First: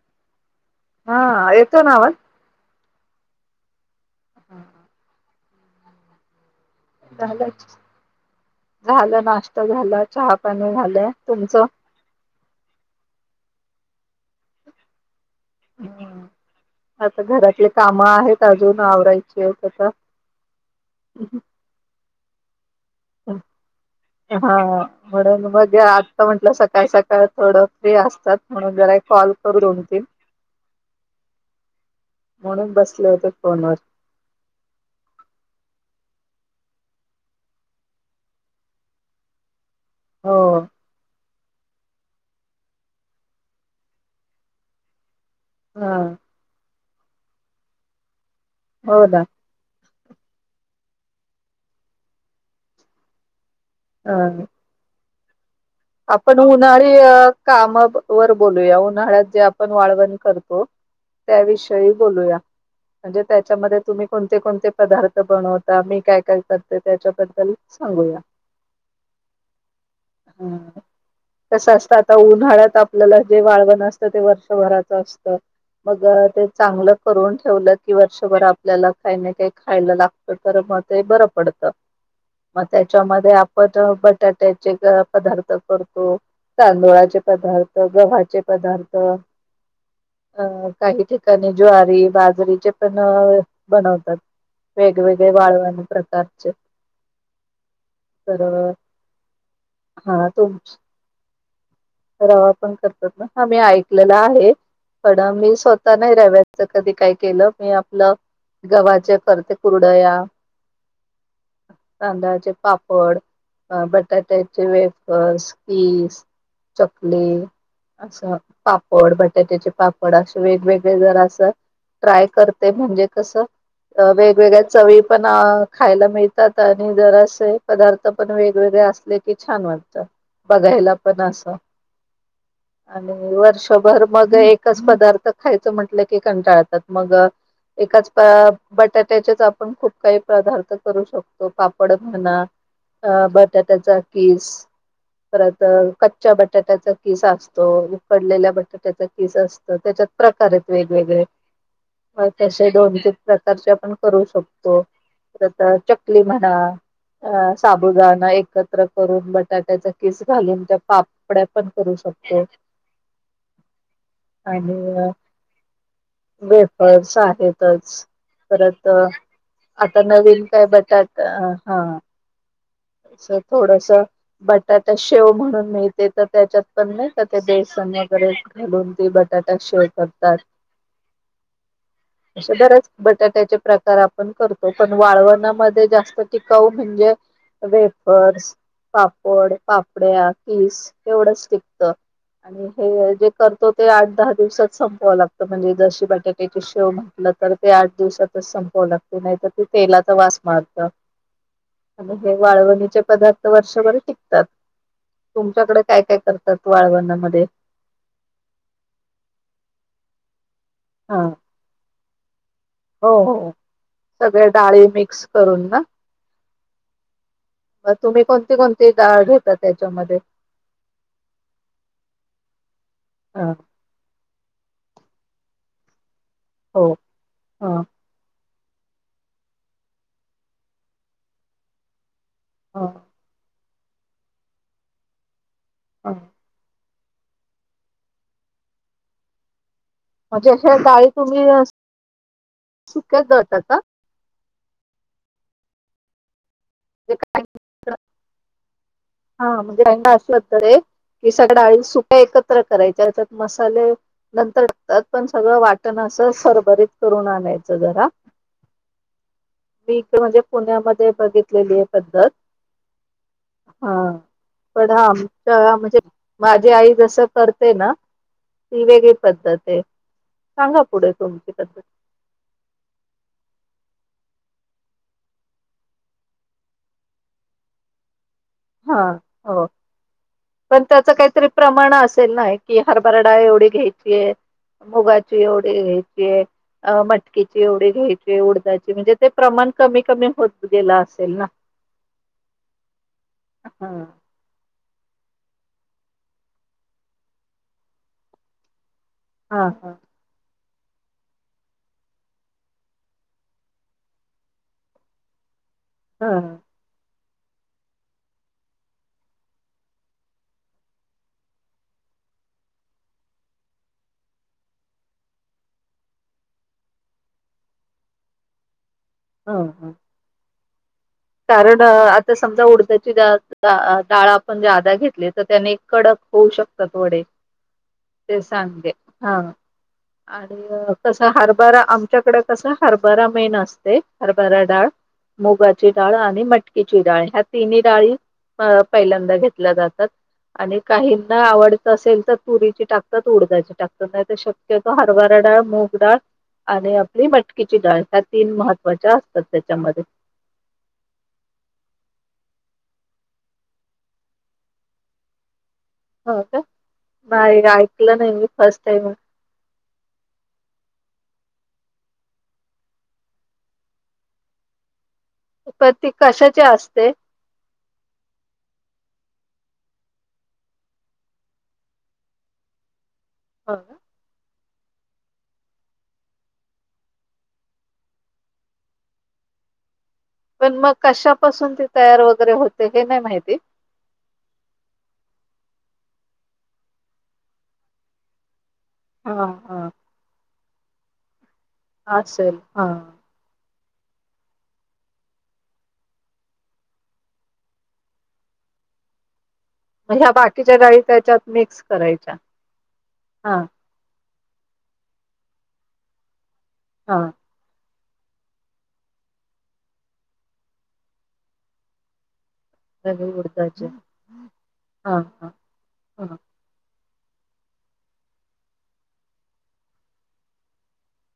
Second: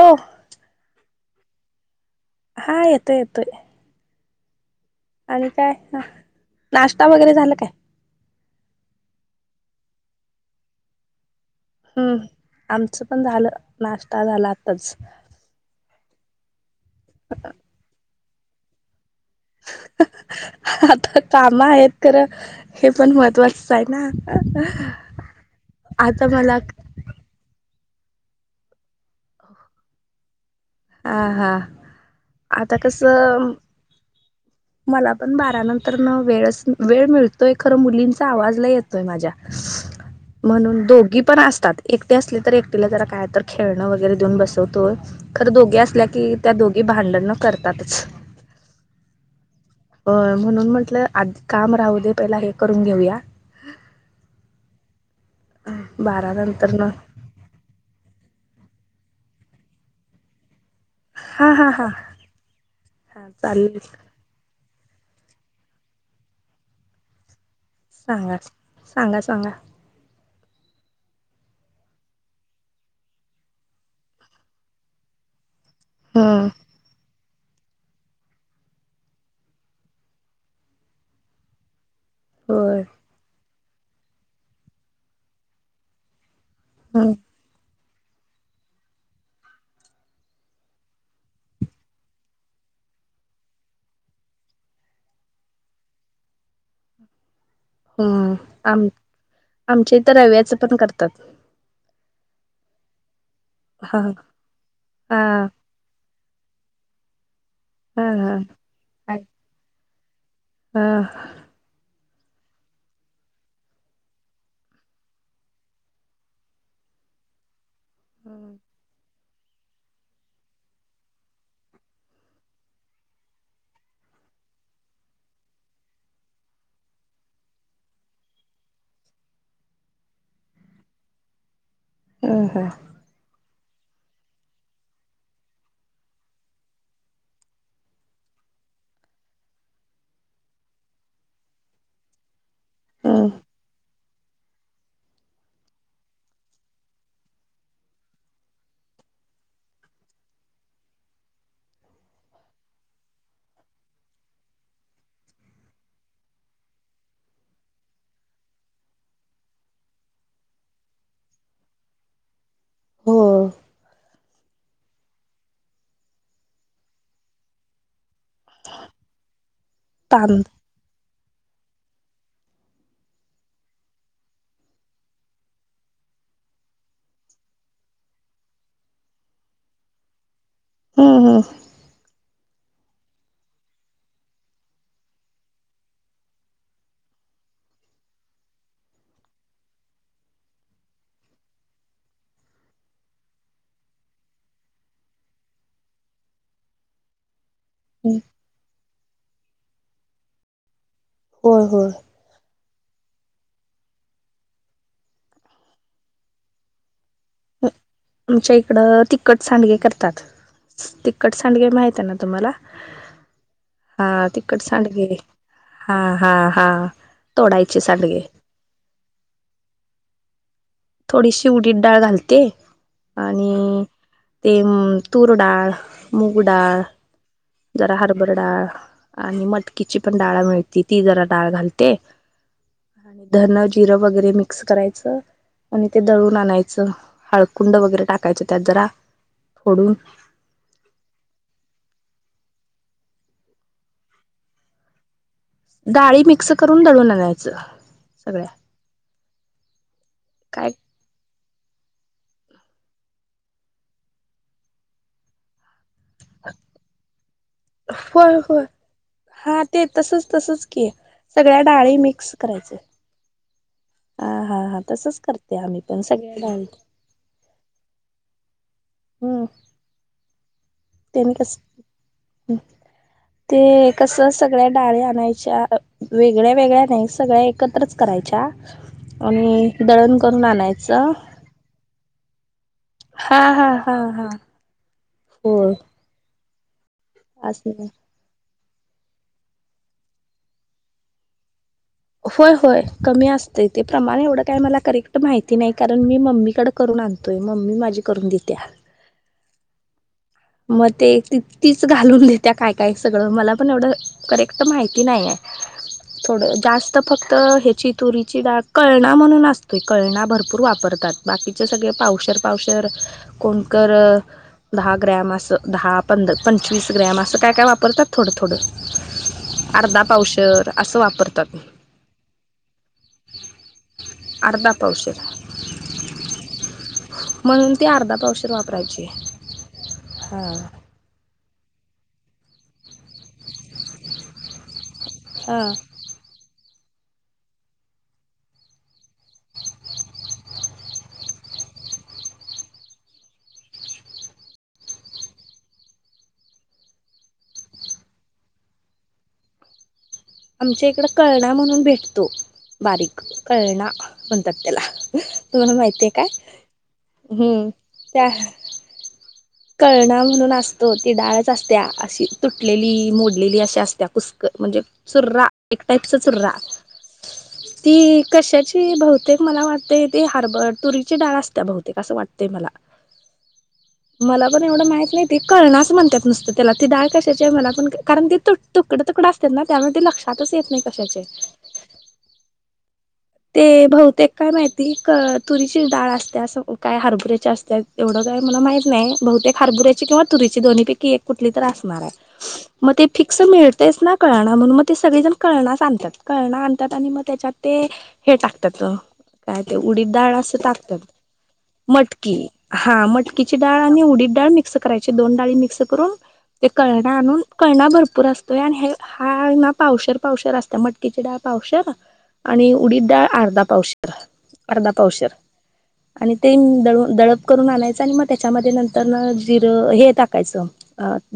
हो हा येतो ना आवाज हा येतोय येतोय हा हा आणि काय नाश्ता वगैरे झालं झाला काय झालं नाश्त झाला चहा पाणी झालं तुमच हम्म आमचं पण झालं नाश्ता झाला आताच ह आता घरातले काम आहेत अजून करायची आता काम आहेत खरं हे पण महत्त्वाचंच आहे ना हा म्हणून मग आत्ता आता म्हंटलं मला सकाळ सकाळ थोडं फ्री असतात म्हणून जरा कॉल करूनतील हा हा म्हणून आता बसले होते कसं फोनवर मला पण बाराानंतर न वेळच वेळ मिळतोय खरं मुलींचा आवाजला येतोय माझ्या हो म्हणून दोघी पण असतात एकटी असले तर एकटीला जरा काय तर खेळणं वगैरे देऊन बसवतोय खरं दोघे हा असल्या की त्या दोघी भांडण न करतातच होतात अ म्हणून म्हंटलं आदि काम राहू दे पहिला हे करून घेऊया हा बारा आपण नंतर न उन्हाळी कामा वर बोलूया उन्हाळ्यात जे आपण वाळवण करतो हा हा हा त्याविषयी बोलूया म्हणजे हा त्याच्या चालेल तुम्ही कोणते कोणते पदार्थ बनवता मी काय काय करते त्याच्याबद्दल सांगूया सांगा सांगा सांगा तसं असतं आता उन्हाळ्यात आपल्याला जे वाळवण असतं ते वर्षभराचं असत मग ते हम्म चांगलं करून ठेवलं की वर्षभर आपल्याला काही ना काही खायला लागत तर मग ते बरं पडत मग होय त्याच्यामध्ये आपण बटाट्याचे पदार्थ करतो हम्म तांदुळाचे पदार्थ गव्हाचे पदार्थ अ काही ठिकाणी ज्वारी बाजरीचे पण बनवतात वेगवेगळे वाळवाण प्रकारचे हम तर आम आमच्या तर हा रव्याच तुमच्या पण करतात रवा पण करतात ना ह मी हा ऐकलेला आहे हा पण मी स्वतः नाही रव्याचं कधी काय केलं मी हा आपलं हा गव्हाचे हा करते कुरडया हा तांदळाचे पापड अ बटाट्याचे वेफर्स कीस चकले असा हम्म पापड बट त्या त्याचे पापड असे वेगवेगळे जर असं ट्राय करते म्हणजे कसं अ वेगवेगळ्या चवी पण अ खायला मिळतात आणि जरासे पदार्थ पण वेगवेगळे असले की छान वाटत. बघायला पण असं हम्म आणि वर भर मग एकच पदार्थ खायचं म्हटलं की कंटाळतात मग एकाच पॅ बटाट्याच्याच आपण खूप काही पदार्थ करू शकतो पापड म्हणा अ हम्म बटाट्याचा कीस परत कच च्या बटाट्याचा किस असतो. उकडलेल्या बटाट्याचा किस असतो. त्याच्यात प्रकार आहेत वेगवेगळे [inaudible] म तसे दोन तीन प्रकारचे आपण करू शकतो. परत चकली म्हणा अ साबुदाणा एकत्र करून बटाट्याचा किस घालून त्या पाप पड्या पण करू शकतो. हो. आणि वेफर्स आहेतच. परत आता तांद नवीन काय बटाट हा अस थोडस बटाटा शेव म्हणून मिळते तर त्याच्यात पण नाही का ते बेस वगैरे घालून ते बटाटा शेव करतात. हूं हूं असे बरच बटाट्याचे प्रकार आपण करतो. पण वाळवणामध्ये जास्त टिकाऊ म्हण जे वेफर्स, पापड, पापड्या, कीस एवढंच टिकत. आणि हे जे करतो ते आठ दहा दिवसात संपवावं लागतं म्हणजे जशी बटाट्याची शेव म्हटल तर ते आठ हम्म दिवसातच संपावं लागतय नाहीतर ते तेलाचा वास मारत. हो हो आणि हे वाळवणीचे पदार्थ वर्षभर टिकतात. तुमच्याकडे काय काय करतात वाळवणामध्ये आमच्या इकडं तिखट सांडगे करतात. हा तिखट सांडगे माहित आहे ना तुम्हाला? हो हो हा सगळ्या तिकट डाळी सांडगेले मिक्स करून ना हा हा हा तोडायचे सांडगे तुम्ही कोणती कोणती डाळ घेता त्याच्यामध्ये थोडीशी उडीत डाळ घालते अ आणि ते तूरडाळ, मूग डाळ, हो अ जरा हरभर डाळ आणि मटकीची पण डाळ मिळती ती जरा डाळ घालते. अ आणि धन जिरं वगैरे मिक्स करायचं. आणि ते अ दळून आणायचं. हळकुंड वगैरे टाकायच त्यात जरा फोडून म्हणजे अशा डाळी तुम्ही चिकट दळता का? डाळी मिक्स करून दळूनं म्हणजे आणायच काही सगळ्या हा म्हणजे अशी वात काय रे की सगळ्या डाळी सुक्या एकत्र करायच्या त्यात मसाले नंतर टाकतात पण सगळं वाट ण असं सरभरीत करून आणायचं जरा होय होय हा ते मी इक तसच म्हणजे तसच की पुण्यामध्ये सगळ्या बघितलेली ये डाळी पद्धत मिक्स करायचे हा हा हा पण तसच करते आमच्या आम्ही म्हणजे पण सगळ्या डाळी माझी आई जस करते ना ती वेगळी पद्धत ये. तेन कस ते एक कसं सगळ्या डाळी आणायच्या वेगळ्या वेगळ्या नाही सगळ्या एकत्रच करायच्या. हा हो आणि दळण करून पण त्याच आणायचं काहीतरी प्रमाण अस सेल ना की हरभरडा हा डाळ एवढी हा हा हा घ्यायचीय मुगाची एवढी होय घ्यायची ये अ मटकीची असं एवढे घ्यायचीय उड म्हणजे ते प्रमाण कमी कमी होत गेलं असेल ना? होय होय कमी असतयं ते ह प्रमाण एवढं काय मला करेक् ट माहिती नाही कारण मी मम्मीकड करून आणतोय मम्मी माझी करून देत्या. हा हा मग ते त तीच घालून देत्या काय काय सगळं मला पण एवढं करेक्ट माहिती नाहीय ह थोडं जास्त फक्त तर हे चितुरीची डाळ कळणा म्हणून असतोय कळणा भरपूर वापरतात बाकीचे सगळे पावसाळ व कोण ग्रॅम असं दहा पंध पंचवीस ग्रॅम असं काय काय वापरतात थोडं थोडं ह ह अर्धा पावशर असं वापर कारण आता समजा उडद्याची डाळ आपण जे अर्धा आध पावशर घेतली तर त्याने कडक होऊ शकतात वडे म्हणून ती अर्धा ते पावशर सांगे वापरायची हा हा आणि कस हरभरा आमच्याकडे कसं हरभरा मेन असते हरभरा डाळ हा मुगाची डाळ आणि मटकीची डाळ ह्या तिन्ही डाळी पहिल्यांदा घेतल्या जातात आणि काहीना आवडत असेल तर तुरीची टाकतात उडजाची टाकतात नाही तर शक्यतो हरभार डळ मग डाळ आणि आपली मटकीची डाळ ह्या तीन महत्त्वाच्या असतात त्याच्यामध्ये आमच्या इकड कळणा म्हणून भेटतो बारीक कळणा म्हणतात त्याला तुम्हाला माहिती आहे हो काय का नाही हम्म ऐकलं त्या नाही मी फर्स्ट टाइम कळणा म्हणून असतो ती डाळच असत्या अशी तुटलेली मोडलेली अशा असत्या कुसक म्हणजे चुर्रा एक पण ती टाईपच चुर्रा कशाची असते ती कशाची भती प्र्येक मला वाटते ते हार्बर तुरीची डाळ असत बहुतेक असं वाटतेय मला हा मला पण एवढं माहित नाही ते कळणचं म्हणतात नसतं त्याला तीडळ कशाची आहे मला पण कारण ती तुट तुकड अस ना त्यामध्ये लक्ष ेत पण नाही मग क कशापासून ती तयार वगैरे होते हे नाही माहिती बहूतेक काय माहिती तुरीचीडाळ असतते त्यास काय हारबुऱ्याचे असतात एवढं काय म्हणा माहीत नाही हा बहुतेक हा हारबुऱ्याची किंवा तुरी ै कुठ तर असणार असेल हा मग ते फिक् मि तेच ना कळण म्हणून मग ते सगळेजण कळणच आणतात कळणं आणतात आणि मग त्याच्यात ते हे टाकतात काय ते उडी मग ह्या डाळ अस बाकीच्या टाकतात डाळी त्याच्यात मिक्स करायच्या मटकी हा म हा उडी डा मिक्स करायची दोन डाळी म्स करून क हा आण क भर भपूर असतोय आणि हा पावशर पावसर असत मटकीची डाळ पावसर आणि उडीद डाळ रवी अर्धा उडदाचे पावशर अर्धा हा पावशर हा आणि हा ते दळून दळप करून आणायचं आणि म त्याच्यामध्ये नंतर जिरं हे टाकायचं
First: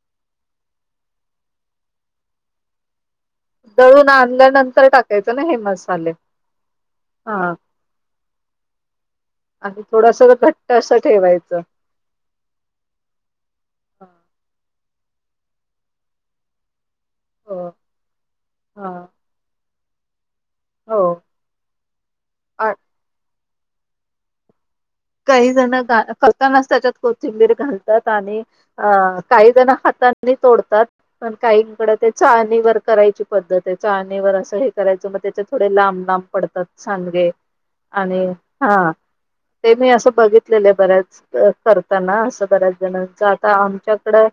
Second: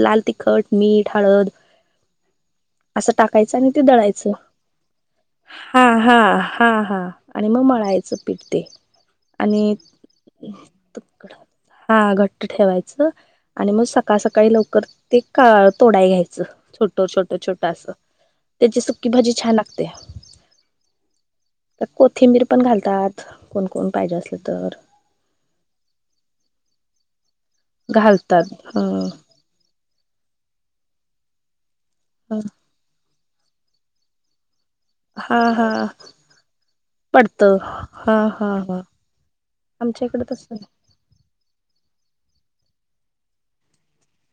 लाल तिखट मीठ हळद आ असं टाकायचं आणि ते दळून दळायचं आणल्यानंतर टाकायचं ना हे हा मसाले हा हा हा आणि मग मळाय याच पिडते आणि थोडस घट्ट असं ठेवायचं हा घट्ट ठेवायचं आणि मग हां. सकाळ सकाळी लवकर. ते का तोडाय घ्यायचं छोट छोट छोट हो असं त्याची हा सुकी भाजी छान हो कोथिंबीर पण आ घालतात. कोण कोण पाहिजे असलं तर. काही जण करतानाच त्याच्यात को चिबर घालतात आणि अ काही जण हातानी तोडतात पण काहीकडे. ते चाळणीवर करायची पद्धत आहे चाळणी व असं. करायच मग हा त्याच्या हा थोडे लांब लांब पडतात सांडगे आणि हा. ते मी आमच्या असं इकडे तस बघितलेलं बऱ्याच करताना असं बऱ्याच जणांच आता आमच्याकडं.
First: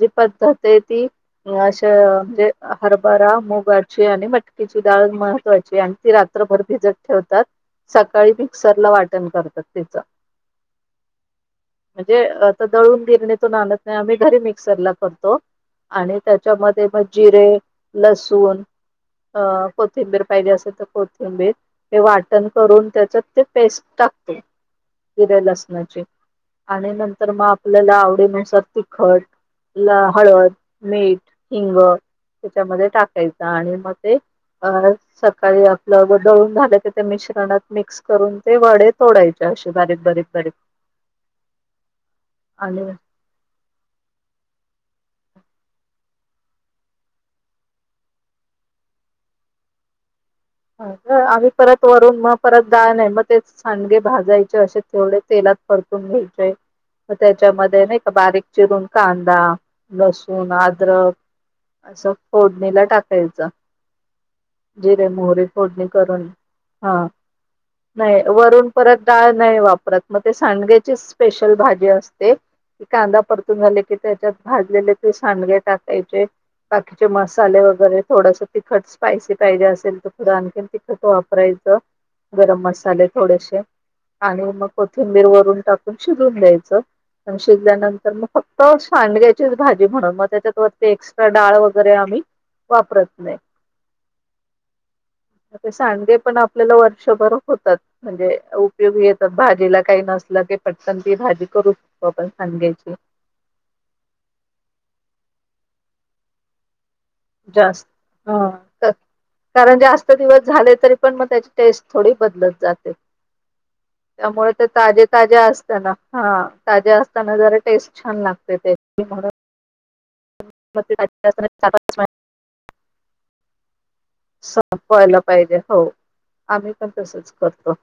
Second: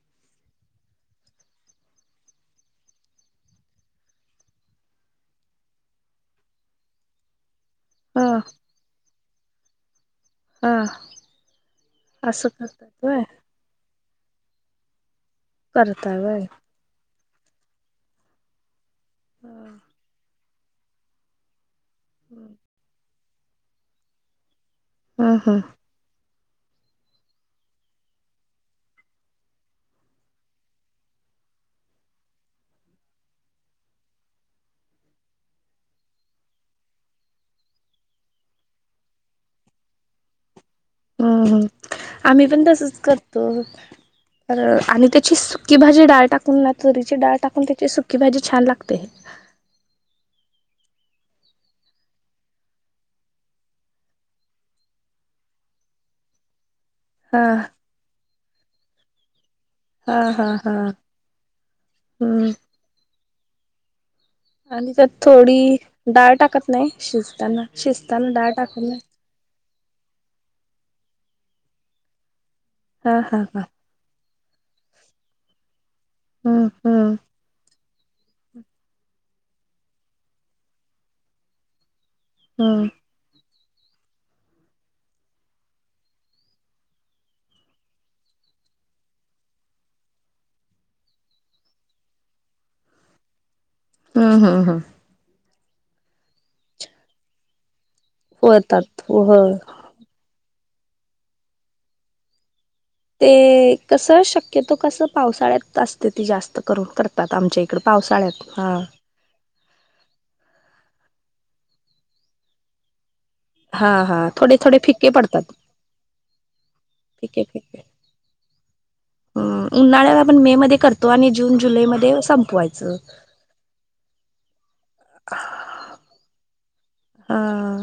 जी पद्धत आहे ती. अशं म्हणजे हरभरा मुगाची आणि मटकीची डाळ महत्त्वाची आणि ती राख. प्रभर भिजत ठेवतात हा सकाळी मिक्सरला वाटण करतात त्याच. हा म्हणजे असं आता दळून करतात वय गिरणे तूनणत नाही आम्ही घरी मिक्सरला करतो. करता आणि वय त्याच्यामध्ये मग जिरे लसूण. अ कोथिंबीर पाहिजे असेल तर कोथिंबीर हे वाटण करून त्याच. ते पेस्ट टाकते ह जिऱ्या ह लसणाची. आणि नंतर मग आपल्याला आवडीनुसार ति खट. हळद मीठ हिंग त्याच्यामध्ये टाकायचं आणि मग ते. अ सकाळी आपलं ग दळून झालं तर त्या मिश्रणात मिक्स करून ते वडे तोडायचे. अशी बारीक बारीक बारीक. हम्म् आम्ही पण आणि तसच करतो तर आणि ते. ची सुक्की भाजी डाळ टाकून ना तुरीची डाळ टाकून त्याची सुकी भाजी छान लागते. [unintelligible] आम्ही परत वरून मग परत डाळ नाही मग ते सांडगे भाजायचे असे तेथवढ तेला. परतून घ्यायचे हा त्याच्यामध्ये नाही का बारीक चिरून कांदा. हा हा लसूण हा आद्रक असं हम्म फोडणीला टाकायचं. आणि जिरे, त्यात मोहरी थोडी. फोडणी ी करून डाळ टाकत नाही हा शिजताना नाही शिजताना डाळ वरून टाकत नाही. परत डाळ नाही वापरत मग ते सांडग्याची स्पेशल भाजी असते. क हा कांदा हा परतून हा झाले की त्याच्यात भाजलेले ते सांडगे टाकायचे. हम्म बाकीचे हम्म मसाले वगैरे. थोडस तिखट स्पायसी पाहिजे असेल तर थोडं आणखीन तिखट वापरायचं. गरम हम्म मसाले थोडेसे आणि मग कोथिंबीर वरून टाकून शिजवून द्यायचं. प शिजल्यानंतर मग फक्त सांडग्याचीच भाजी म्हणून मग त्याच्यात वरती एक्स्ट्रा डाळ वगैरे आम्ही वापरत नाही हा हा हा सांडगे पण आपल्याला वर्षभर होतात म्हणजे होतात उपयोगी येतात होय. भाजीला काही नसलं की पटकन ती भाजी करू शकतो आपण सांडग्याची ते कस शक्यतो कस पावसाळ्यात असते ती जास्त करून कर आमच्या इकड जास्त पावसाळ्यात हा क- कारण जास्त दिवस झाले तरी पण मग त्याची टेस्ट थोडी बदलत जाते हा हा त्यामुळे थोडे ते थोडे ताजे फिके ताजे पडतात असताना हा ताज्या असताना फिके जरा फिके. टेस्ट छान लागते ते [unintelligible] उन्हाळ्या आपण मे मध्ये मग करतो ताजे आणि असताना जून चार पाच जुलैमध्ये महिने संपवायचं संपवायला पाहिजे हो आम्ही पण तसच हा करतो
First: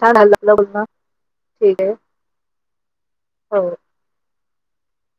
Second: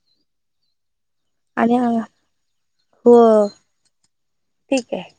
छान हल्लालं बोलना आणि हो हो ठीक आहे